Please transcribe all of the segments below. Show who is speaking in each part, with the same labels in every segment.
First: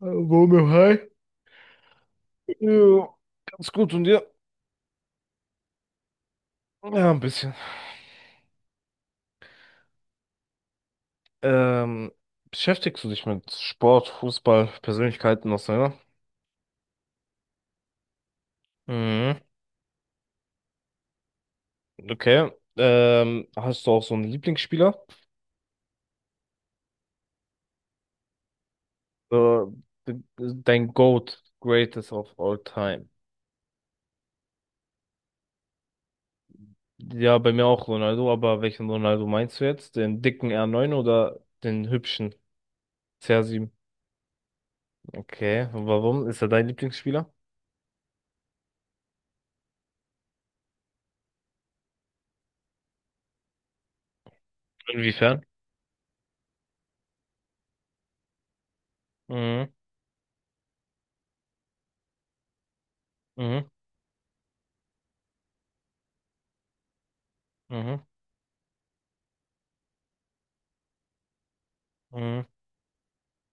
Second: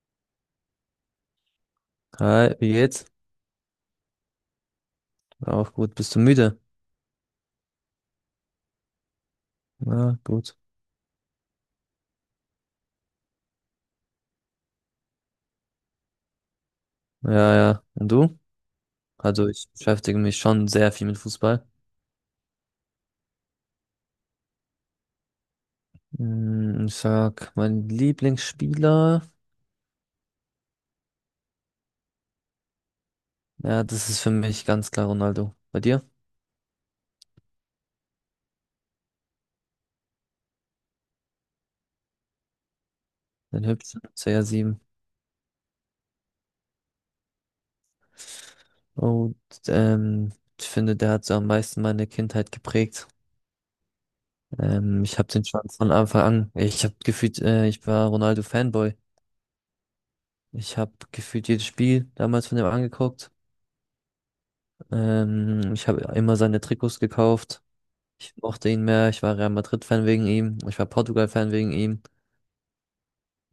Speaker 1: Hallo, mir hi.
Speaker 2: Hi, wie geht's?
Speaker 1: Ja, ganz gut und dir?
Speaker 2: Auch gut. Bist du müde?
Speaker 1: Ja, ein bisschen.
Speaker 2: Ja, gut.
Speaker 1: Ähm, Beschäftigst du dich mit Sport, Fußball, Persönlichkeiten auseinander?
Speaker 2: Ja, ja. Und du?
Speaker 1: Mhm.
Speaker 2: Also ich beschäftige mich schon sehr viel mit Fußball.
Speaker 1: Okay. Hast du auch so einen Lieblingsspieler?
Speaker 2: Hm, ich sag, mein Lieblingsspieler,
Speaker 1: Äh, de- Dein GOAT, Greatest of All Time.
Speaker 2: ja, das ist für mich ganz klar Ronaldo. Bei dir?
Speaker 1: Ja, bei mir auch Ronaldo, aber welchen Ronaldo meinst du jetzt? Den dicken R9 oder den hübschen
Speaker 2: Den
Speaker 1: CR7?
Speaker 2: hübschen CR7.
Speaker 1: Okay, und warum? Ist er dein Lieblingsspieler?
Speaker 2: Und ähm, Ich finde, der hat so am meisten meine Kindheit geprägt. Ich habe
Speaker 1: Inwiefern?
Speaker 2: den schon von Anfang an. Ich habe gefühlt, ich war Ronaldo Fanboy.
Speaker 1: Mhm,
Speaker 2: Ich habe gefühlt jedes Spiel damals von dem angeguckt.
Speaker 1: mhm,
Speaker 2: Ich habe immer seine Trikots gekauft.
Speaker 1: mhm,
Speaker 2: Ich mochte ihn mehr. Ich war Real Madrid-Fan wegen ihm. Ich war Portugal-Fan wegen ihm.
Speaker 1: mhm,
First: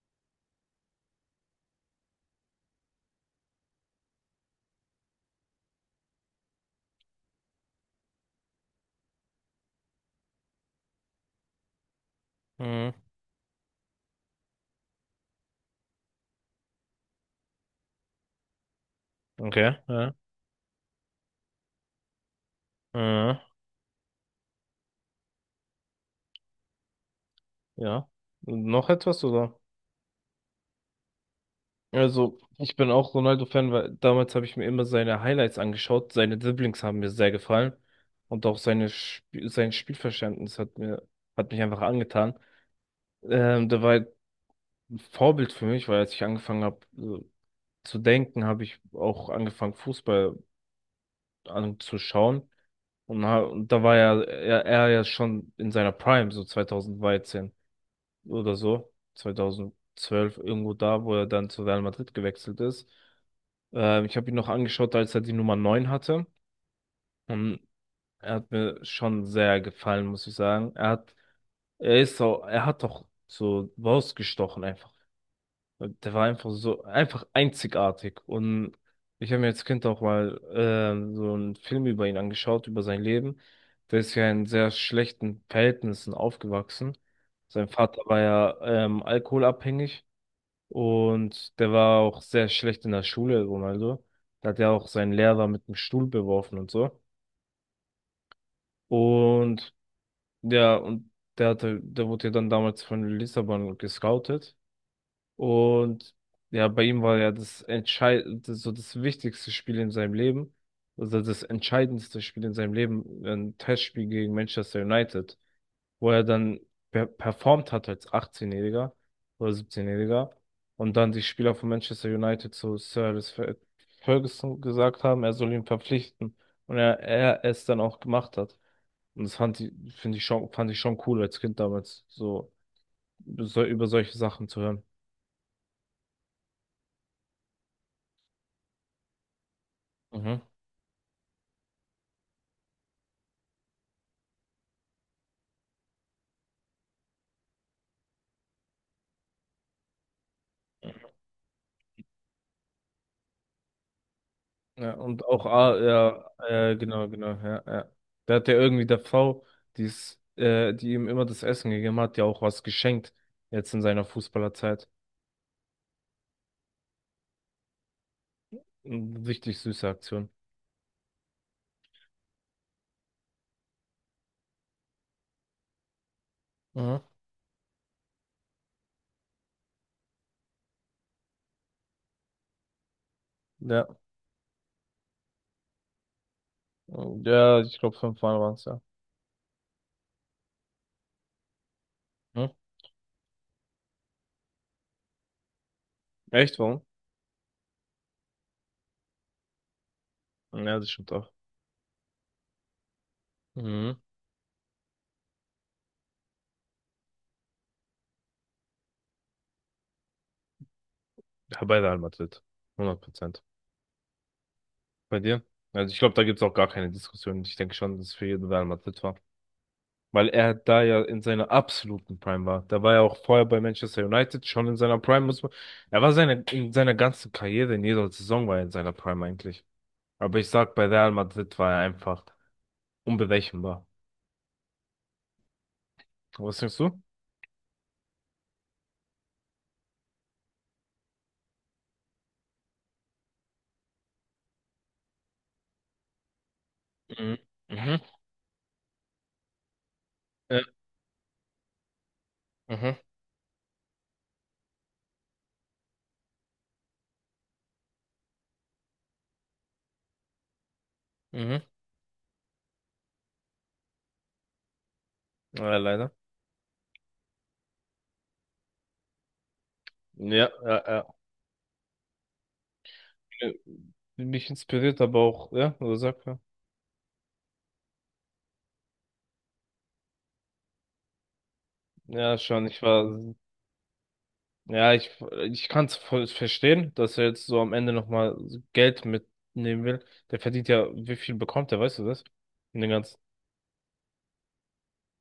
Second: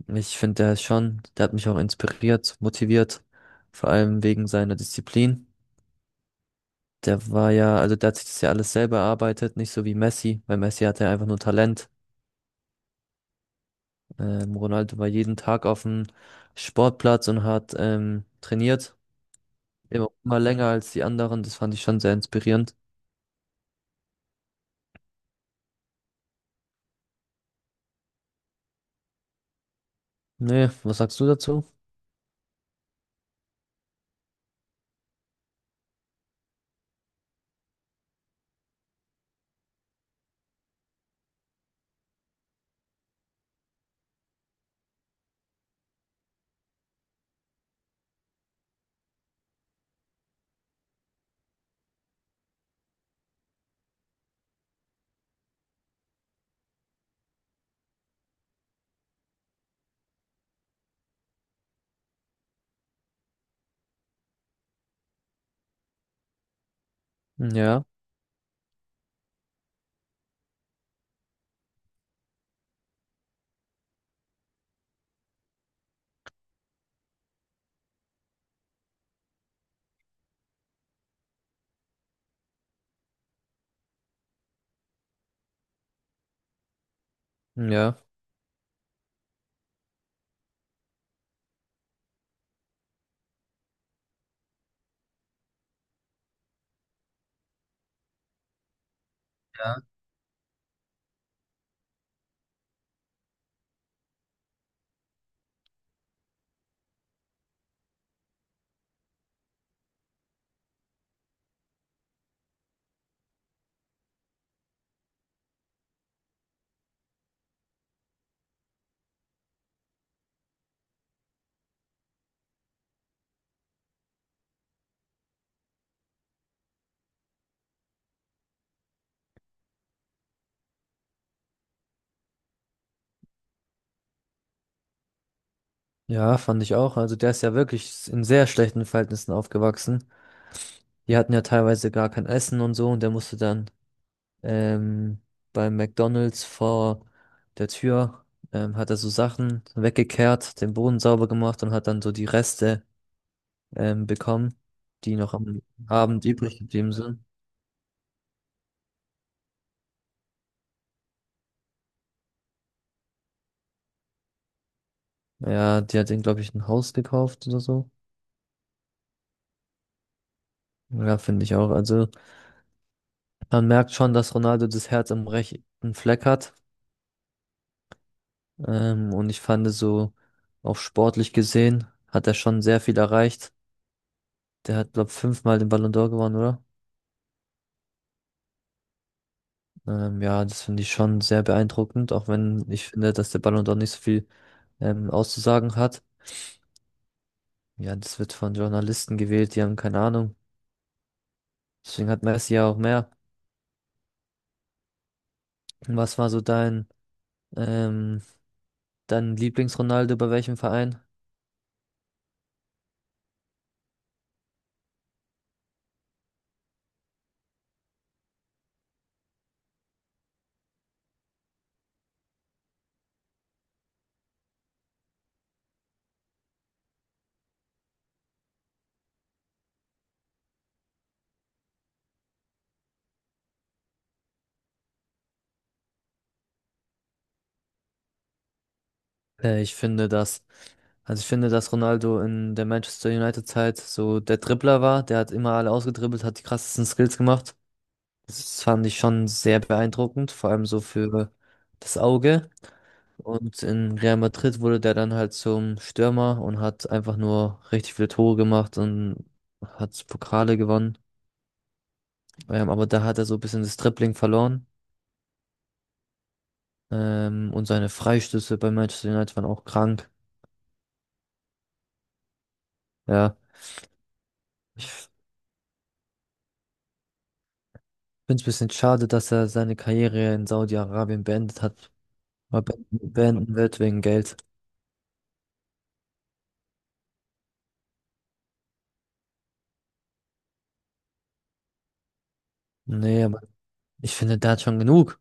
Speaker 2: Ich finde, der ist schon, der hat mich auch inspiriert, motiviert. Vor allem wegen seiner Disziplin. Der war ja, also der hat sich das ja alles selber erarbeitet, nicht so wie Messi, weil Messi hatte einfach nur Talent.
Speaker 1: mhm.
Speaker 2: Ronaldo war jeden Tag auf dem Sportplatz und hat trainiert.
Speaker 1: Okay,
Speaker 2: Immer,
Speaker 1: ja,
Speaker 2: immer länger als die anderen. Das fand ich schon sehr inspirierend.
Speaker 1: äh, ja. Noch etwas, oder?
Speaker 2: Nee, was sagst du dazu?
Speaker 1: Also, ich bin auch Ronaldo-Fan, weil damals habe ich mir immer seine Highlights angeschaut. Seine Dribblings haben mir sehr gefallen. Und auch seine Sp sein Spielverständnis hat mir, hat mich einfach angetan. Der war halt ein Vorbild für mich, weil als ich angefangen habe zu denken, habe ich auch angefangen, Fußball anzuschauen. Und, und da war ja er ja schon in seiner Prime, so 2013, oder so, 2012 irgendwo da, wo er dann zu Real Madrid gewechselt ist. Ich habe ihn noch angeschaut, als er die Nummer 9 hatte. Und
Speaker 2: Ja,
Speaker 1: er hat mir schon sehr gefallen, muss ich sagen. Er hat, er ist so, er hat doch so rausgestochen einfach. Der war einfach so, einfach einzigartig. Und ich habe mir als Kind auch mal so einen Film über ihn angeschaut, über sein Leben. Der ist ja in sehr schlechten Verhältnissen aufgewachsen. Sein
Speaker 2: ja.
Speaker 1: Vater war ja alkoholabhängig und der war auch sehr schlecht in der Schule, Ronaldo. Da hat ja auch seinen Lehrer mit dem Stuhl beworfen und so. Und ja, und der hatte, der wurde ja dann damals von Lissabon gescoutet. Und ja, bei ihm war ja das entscheid, so das wichtigste Spiel in seinem Leben, also das entscheidendste Spiel in seinem Leben, ein Testspiel gegen Manchester United, wo er dann performt hat als 18-Jähriger oder 17-Jähriger und dann die Spieler von Manchester United zu Ferguson gesagt haben, er soll ihn verpflichten und er es dann auch gemacht hat. Und das fand ich, finde ich schon, fand ich schon cool als Kind damals, so, so über solche Sachen zu hören.
Speaker 2: Ja, fand ich auch. Also der ist ja wirklich in sehr schlechten Verhältnissen aufgewachsen.
Speaker 1: Mhm.
Speaker 2: Die hatten ja teilweise gar kein Essen und so und der musste dann ähm, beim McDonald's vor der Tür, hat er so Sachen weggekehrt, den Boden sauber gemacht und hat dann so die Reste bekommen,
Speaker 1: Ja,
Speaker 2: die
Speaker 1: und
Speaker 2: noch
Speaker 1: auch,
Speaker 2: am
Speaker 1: ah,
Speaker 2: Abend
Speaker 1: ja,
Speaker 2: übrig geblieben
Speaker 1: genau,
Speaker 2: sind.
Speaker 1: genau, ja, ja. Da hat er irgendwie der Frau, die ihm immer das Essen gegeben hat, ja auch was geschenkt, jetzt in seiner Fußballerzeit.
Speaker 2: Ja, die hat den, glaube ich, ein Haus gekauft oder so.
Speaker 1: Richtig süße Aktion.
Speaker 2: Ja, finde ich auch. Also man merkt schon, dass Ronaldo das Herz am rechten Fleck hat.
Speaker 1: Mhm.
Speaker 2: Und ich fand so, auch sportlich gesehen, hat er schon sehr viel erreicht.
Speaker 1: Ja.
Speaker 2: Der hat, glaube ich, 5-mal den Ballon d'Or gewonnen, oder?
Speaker 1: Ja, ich glaube, 5 Mal waren es ja.
Speaker 2: Ja, das finde ich schon sehr beeindruckend, auch
Speaker 1: Hm?
Speaker 2: wenn ich finde, dass der Ballon d'Or nicht so viel auszusagen hat.
Speaker 1: Echt, warum?
Speaker 2: Ja, das wird von Journalisten gewählt, die haben keine Ahnung.
Speaker 1: Ja, das stimmt auch.
Speaker 2: Deswegen hat Messi ja auch mehr.
Speaker 1: Mhm.
Speaker 2: Was war so dein, ähm, dein Lieblings-Ronaldo bei welchem Verein?
Speaker 1: Ja, bei Real Madrid. 100%. Bei dir? Also ich glaube, da gibt's auch gar keine Diskussion. Ich denke schon, dass es für jeden Real Madrid war. Weil er da ja in seiner absoluten Prime war. Da war er auch vorher bei Manchester United schon in seiner Prime. Muss man, er war seine, in seiner ganzen Karriere, in jeder Saison war er in seiner Prime eigentlich. Aber ich sag, bei Real Madrid war er einfach unberechenbar. Was denkst du?
Speaker 2: Ich finde, dass ich finde, dass Ronaldo in der Manchester United-Zeit so der Dribbler war. Der hat immer alle ausgedribbelt, hat die krassesten Skills
Speaker 1: Mhm.
Speaker 2: gemacht.
Speaker 1: Mhm.
Speaker 2: Das fand ich schon sehr beeindruckend, vor
Speaker 1: Äh,
Speaker 2: allem so für das Auge.
Speaker 1: Mhm.
Speaker 2: Und in Real Madrid wurde der dann halt zum Stürmer und hat einfach nur richtig viele Tore gemacht und hat Pokale gewonnen.
Speaker 1: Mhm.
Speaker 2: Aber da hat er so ein bisschen das Dribbling verloren.
Speaker 1: Ja, leider.
Speaker 2: Und seine Freistöße bei Manchester United waren auch krank.
Speaker 1: Ja, ja, ja.
Speaker 2: Ja.
Speaker 1: Mich inspiriert aber auch, ja, oder sag mal.
Speaker 2: Finde es ein bisschen schade, dass er seine Karriere in Saudi-Arabien beendet hat.
Speaker 1: Ja,
Speaker 2: Mal
Speaker 1: schon, ich war,
Speaker 2: beenden wird wegen Geld.
Speaker 1: ja, ich kann es voll verstehen, dass er jetzt so am Ende nochmal Geld mitnehmen will. Der verdient ja, wie viel bekommt er, weißt du das? In den ganzen,
Speaker 2: Nee, aber ich finde, der hat schon genug.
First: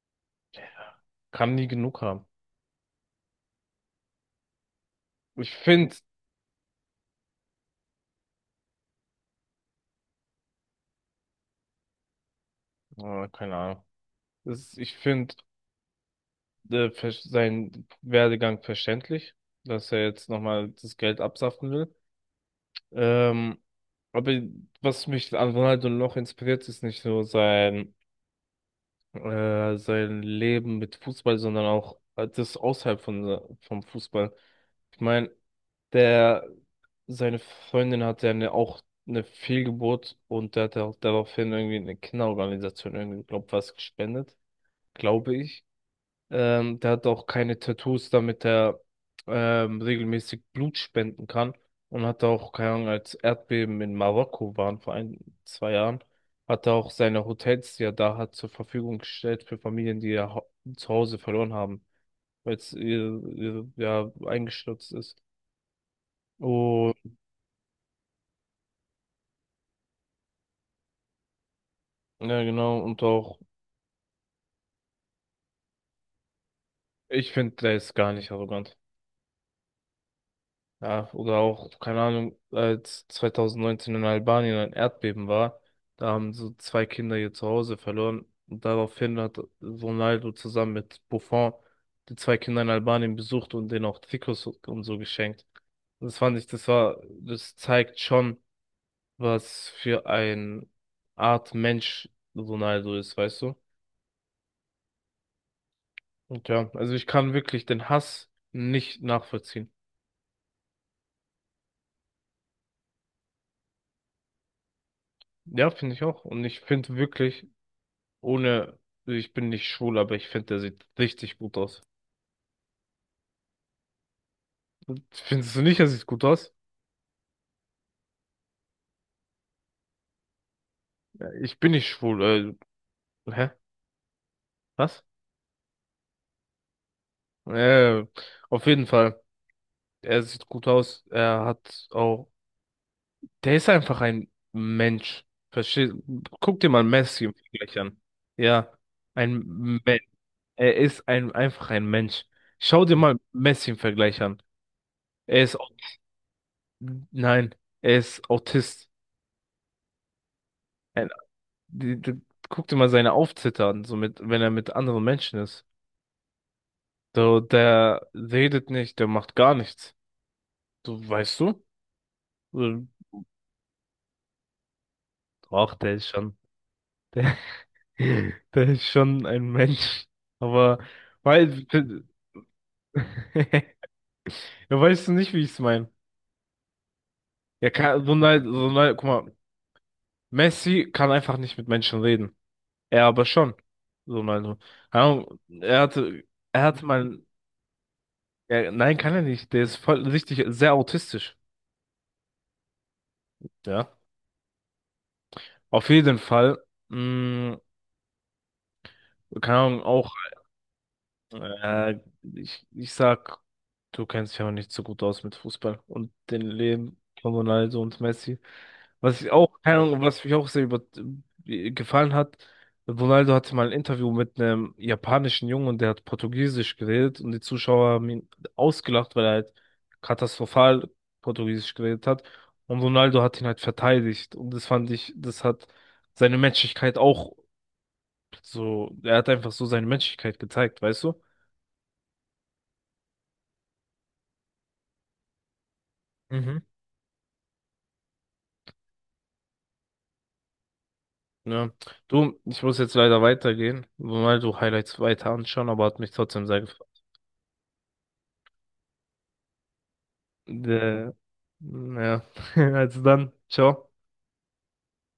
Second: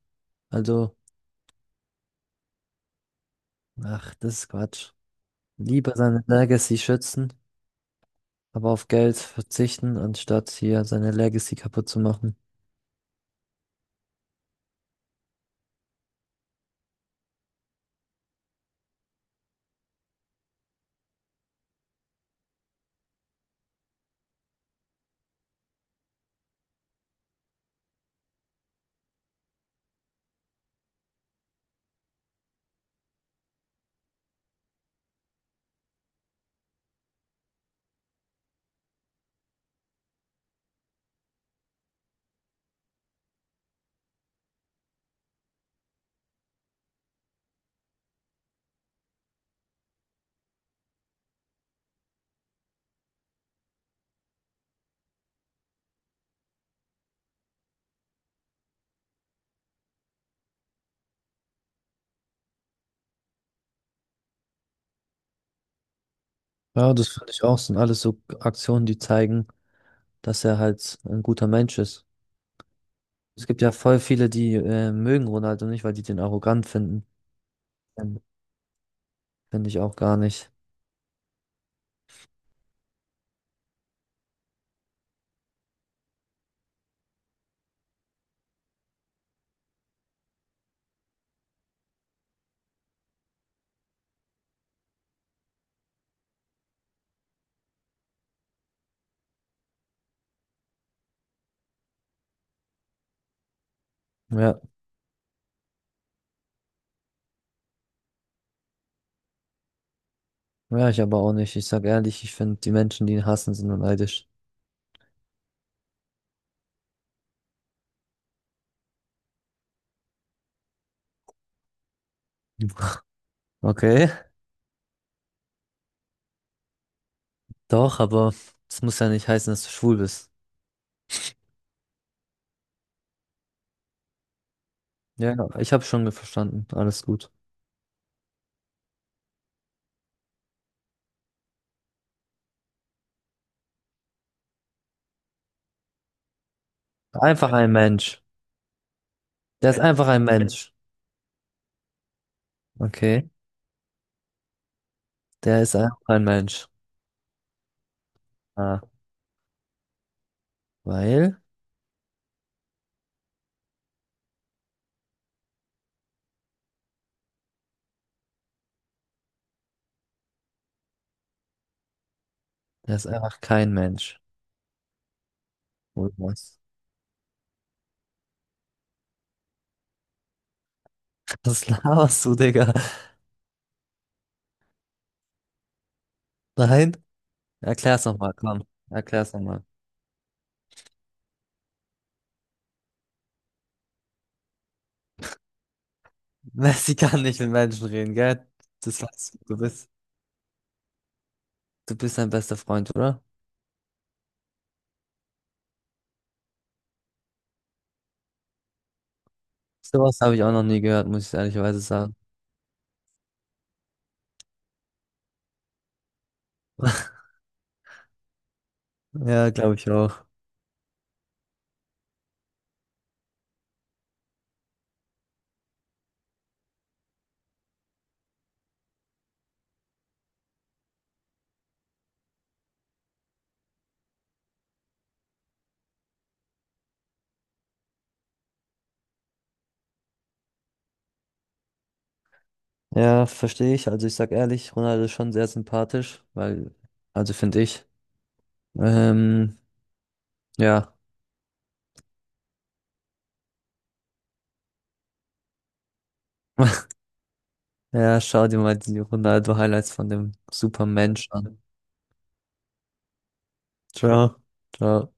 Speaker 2: Also,
Speaker 1: kann nie genug haben.
Speaker 2: ach, das ist Quatsch.
Speaker 1: Ich
Speaker 2: Lieber
Speaker 1: finde,
Speaker 2: seine Legacy schützen, aber auf Geld verzichten, anstatt hier seine Legacy kaputt zu machen.
Speaker 1: oh, keine Ahnung, das ist, ich finde seinen Werdegang verständlich, dass er jetzt nochmal das Geld absaften will. Ähm, aber was mich an Ronaldo noch inspiriert, ist nicht nur sein, sein Leben mit Fußball, sondern auch das außerhalb von, vom Fußball. Ich meine, der, seine Freundin hatte eine, auch eine Fehlgeburt und der hat auch daraufhin irgendwie eine Kinderorganisation irgendwie, glaub, was gespendet, glaube ich. Der hat auch keine Tattoos, damit er regelmäßig Blut spenden kann. Und hat auch, keine Ahnung, als Erdbeben in Marokko waren vor ein, zwei Jahren, hat er auch seine Hotels, die er da hat, zur Verfügung gestellt für Familien, die zu Hause verloren haben, weil es ihr, ja, eingestürzt ist. Oh,
Speaker 2: Ja, das finde ich auch. Sind alles so Aktionen, die zeigen, dass er halt ein guter Mensch ist.
Speaker 1: ja, genau. Und auch,
Speaker 2: Es gibt ja voll viele, die mögen Ronaldo nicht, weil die den arrogant finden.
Speaker 1: ich finde, der ist gar
Speaker 2: Finde
Speaker 1: nicht arrogant.
Speaker 2: ich auch gar nicht.
Speaker 1: Ja, oder auch, keine Ahnung, als 2019 in Albanien ein Erdbeben war, da haben so zwei Kinder ihr Zuhause verloren. Und daraufhin hat so Ronaldo zusammen mit Buffon die zwei Kinder in Albanien besucht und denen auch Trikots und so geschenkt. Und das fand ich, das war, das zeigt schon, was für ein Art Mensch Ronaldo ist, weißt du?
Speaker 2: Ja.
Speaker 1: Und ja, also ich kann wirklich den Hass nicht nachvollziehen.
Speaker 2: Ja, ich aber auch nicht. Ich sag ehrlich, ich finde, die Menschen, die ihn hassen, sind nur neidisch.
Speaker 1: Ja, finde ich auch. Und ich finde wirklich, ohne, ich bin nicht schwul, aber ich finde, der sieht richtig gut aus.
Speaker 2: Okay,
Speaker 1: Findest du nicht, er sieht gut aus?
Speaker 2: doch, aber das muss ja nicht heißen, dass du schwul bist.
Speaker 1: Ja, ich bin nicht schwul. Hä? Was?
Speaker 2: Ja, ich habe schon verstanden. Alles gut.
Speaker 1: Äh, auf jeden Fall. Er sieht gut aus. Er hat auch. Der ist einfach ein Mensch. Versteh? Guck dir mal Messi im
Speaker 2: Einfach ein
Speaker 1: Vergleich an.
Speaker 2: Mensch.
Speaker 1: Ja,
Speaker 2: Der
Speaker 1: ein
Speaker 2: ist
Speaker 1: Mensch.
Speaker 2: einfach ein Mensch.
Speaker 1: Er ist einfach ein Mensch. Schau dir mal
Speaker 2: Okay,
Speaker 1: Messi im Vergleich an. Er ist.
Speaker 2: der
Speaker 1: au-
Speaker 2: ist einfach ein Mensch.
Speaker 1: Nein, er ist
Speaker 2: Ah,
Speaker 1: Autist.
Speaker 2: weil
Speaker 1: die, die, Guck dir mal seine Aufzitter an, so mit, wenn er mit anderen Menschen ist. So, der redet nicht, der macht gar nichts. So, weißt du? So,
Speaker 2: der ist einfach kein Mensch.
Speaker 1: ach, der ist
Speaker 2: Oder
Speaker 1: schon,
Speaker 2: was?
Speaker 1: der, der ist schon ein Mensch. Aber, weil,
Speaker 2: Das laberst du, Digga.
Speaker 1: ja, weißt du nicht, wie ich es meine?
Speaker 2: Nein?
Speaker 1: Er
Speaker 2: Erklär's
Speaker 1: kann,
Speaker 2: nochmal,
Speaker 1: Ronaldo,
Speaker 2: komm.
Speaker 1: Ronaldo, guck
Speaker 2: Erklär's
Speaker 1: mal,
Speaker 2: nochmal.
Speaker 1: Messi kann einfach nicht mit Menschen reden. Er aber schon. Ronaldo. Keine Ahnung, er hatte, er hatte
Speaker 2: Messi
Speaker 1: mal,
Speaker 2: kann nicht mit Menschen reden, gell?
Speaker 1: er, nein,
Speaker 2: Das
Speaker 1: kann er
Speaker 2: weißt du.
Speaker 1: nicht. Der ist voll, richtig, sehr autistisch.
Speaker 2: Du bist sein bester Freund, oder?
Speaker 1: Ja. Auf jeden Fall. Mh, Keine Ahnung, auch,
Speaker 2: Sowas habe ich auch noch nie gehört, muss ich ehrlicherweise
Speaker 1: äh,
Speaker 2: sagen.
Speaker 1: ich sag, du kennst dich aber nicht so gut aus mit Fußball und den Leben von Ronaldo und Messi. Was ich
Speaker 2: Ja,
Speaker 1: auch,
Speaker 2: glaube
Speaker 1: keine
Speaker 2: ich
Speaker 1: Ahnung, was
Speaker 2: auch.
Speaker 1: mich auch sehr gefallen hat, Ronaldo hatte mal ein Interview mit einem japanischen Jungen und der hat Portugiesisch geredet und die Zuschauer haben ihn ausgelacht, weil er halt katastrophal Portugiesisch geredet hat. Und Ronaldo hat ihn halt verteidigt. Und das fand ich, das hat seine Menschlichkeit auch so, er hat einfach so seine Menschlichkeit gezeigt, weißt du?
Speaker 2: Ja, verstehe ich. Also ich sag ehrlich, Ronaldo ist schon sehr sympathisch,
Speaker 1: Mhm.
Speaker 2: weil finde ich. Ähm, ja.
Speaker 1: Ja. Du, ich muss jetzt leider weitergehen, mal so Highlights weiter anschauen, aber hat mich trotzdem sehr gefreut.
Speaker 2: Ja, schau dir mal die Ronaldo-Highlights von dem
Speaker 1: Äh,
Speaker 2: Supermensch an.
Speaker 1: ja, also dann, ciao.
Speaker 2: Ciao. Ciao.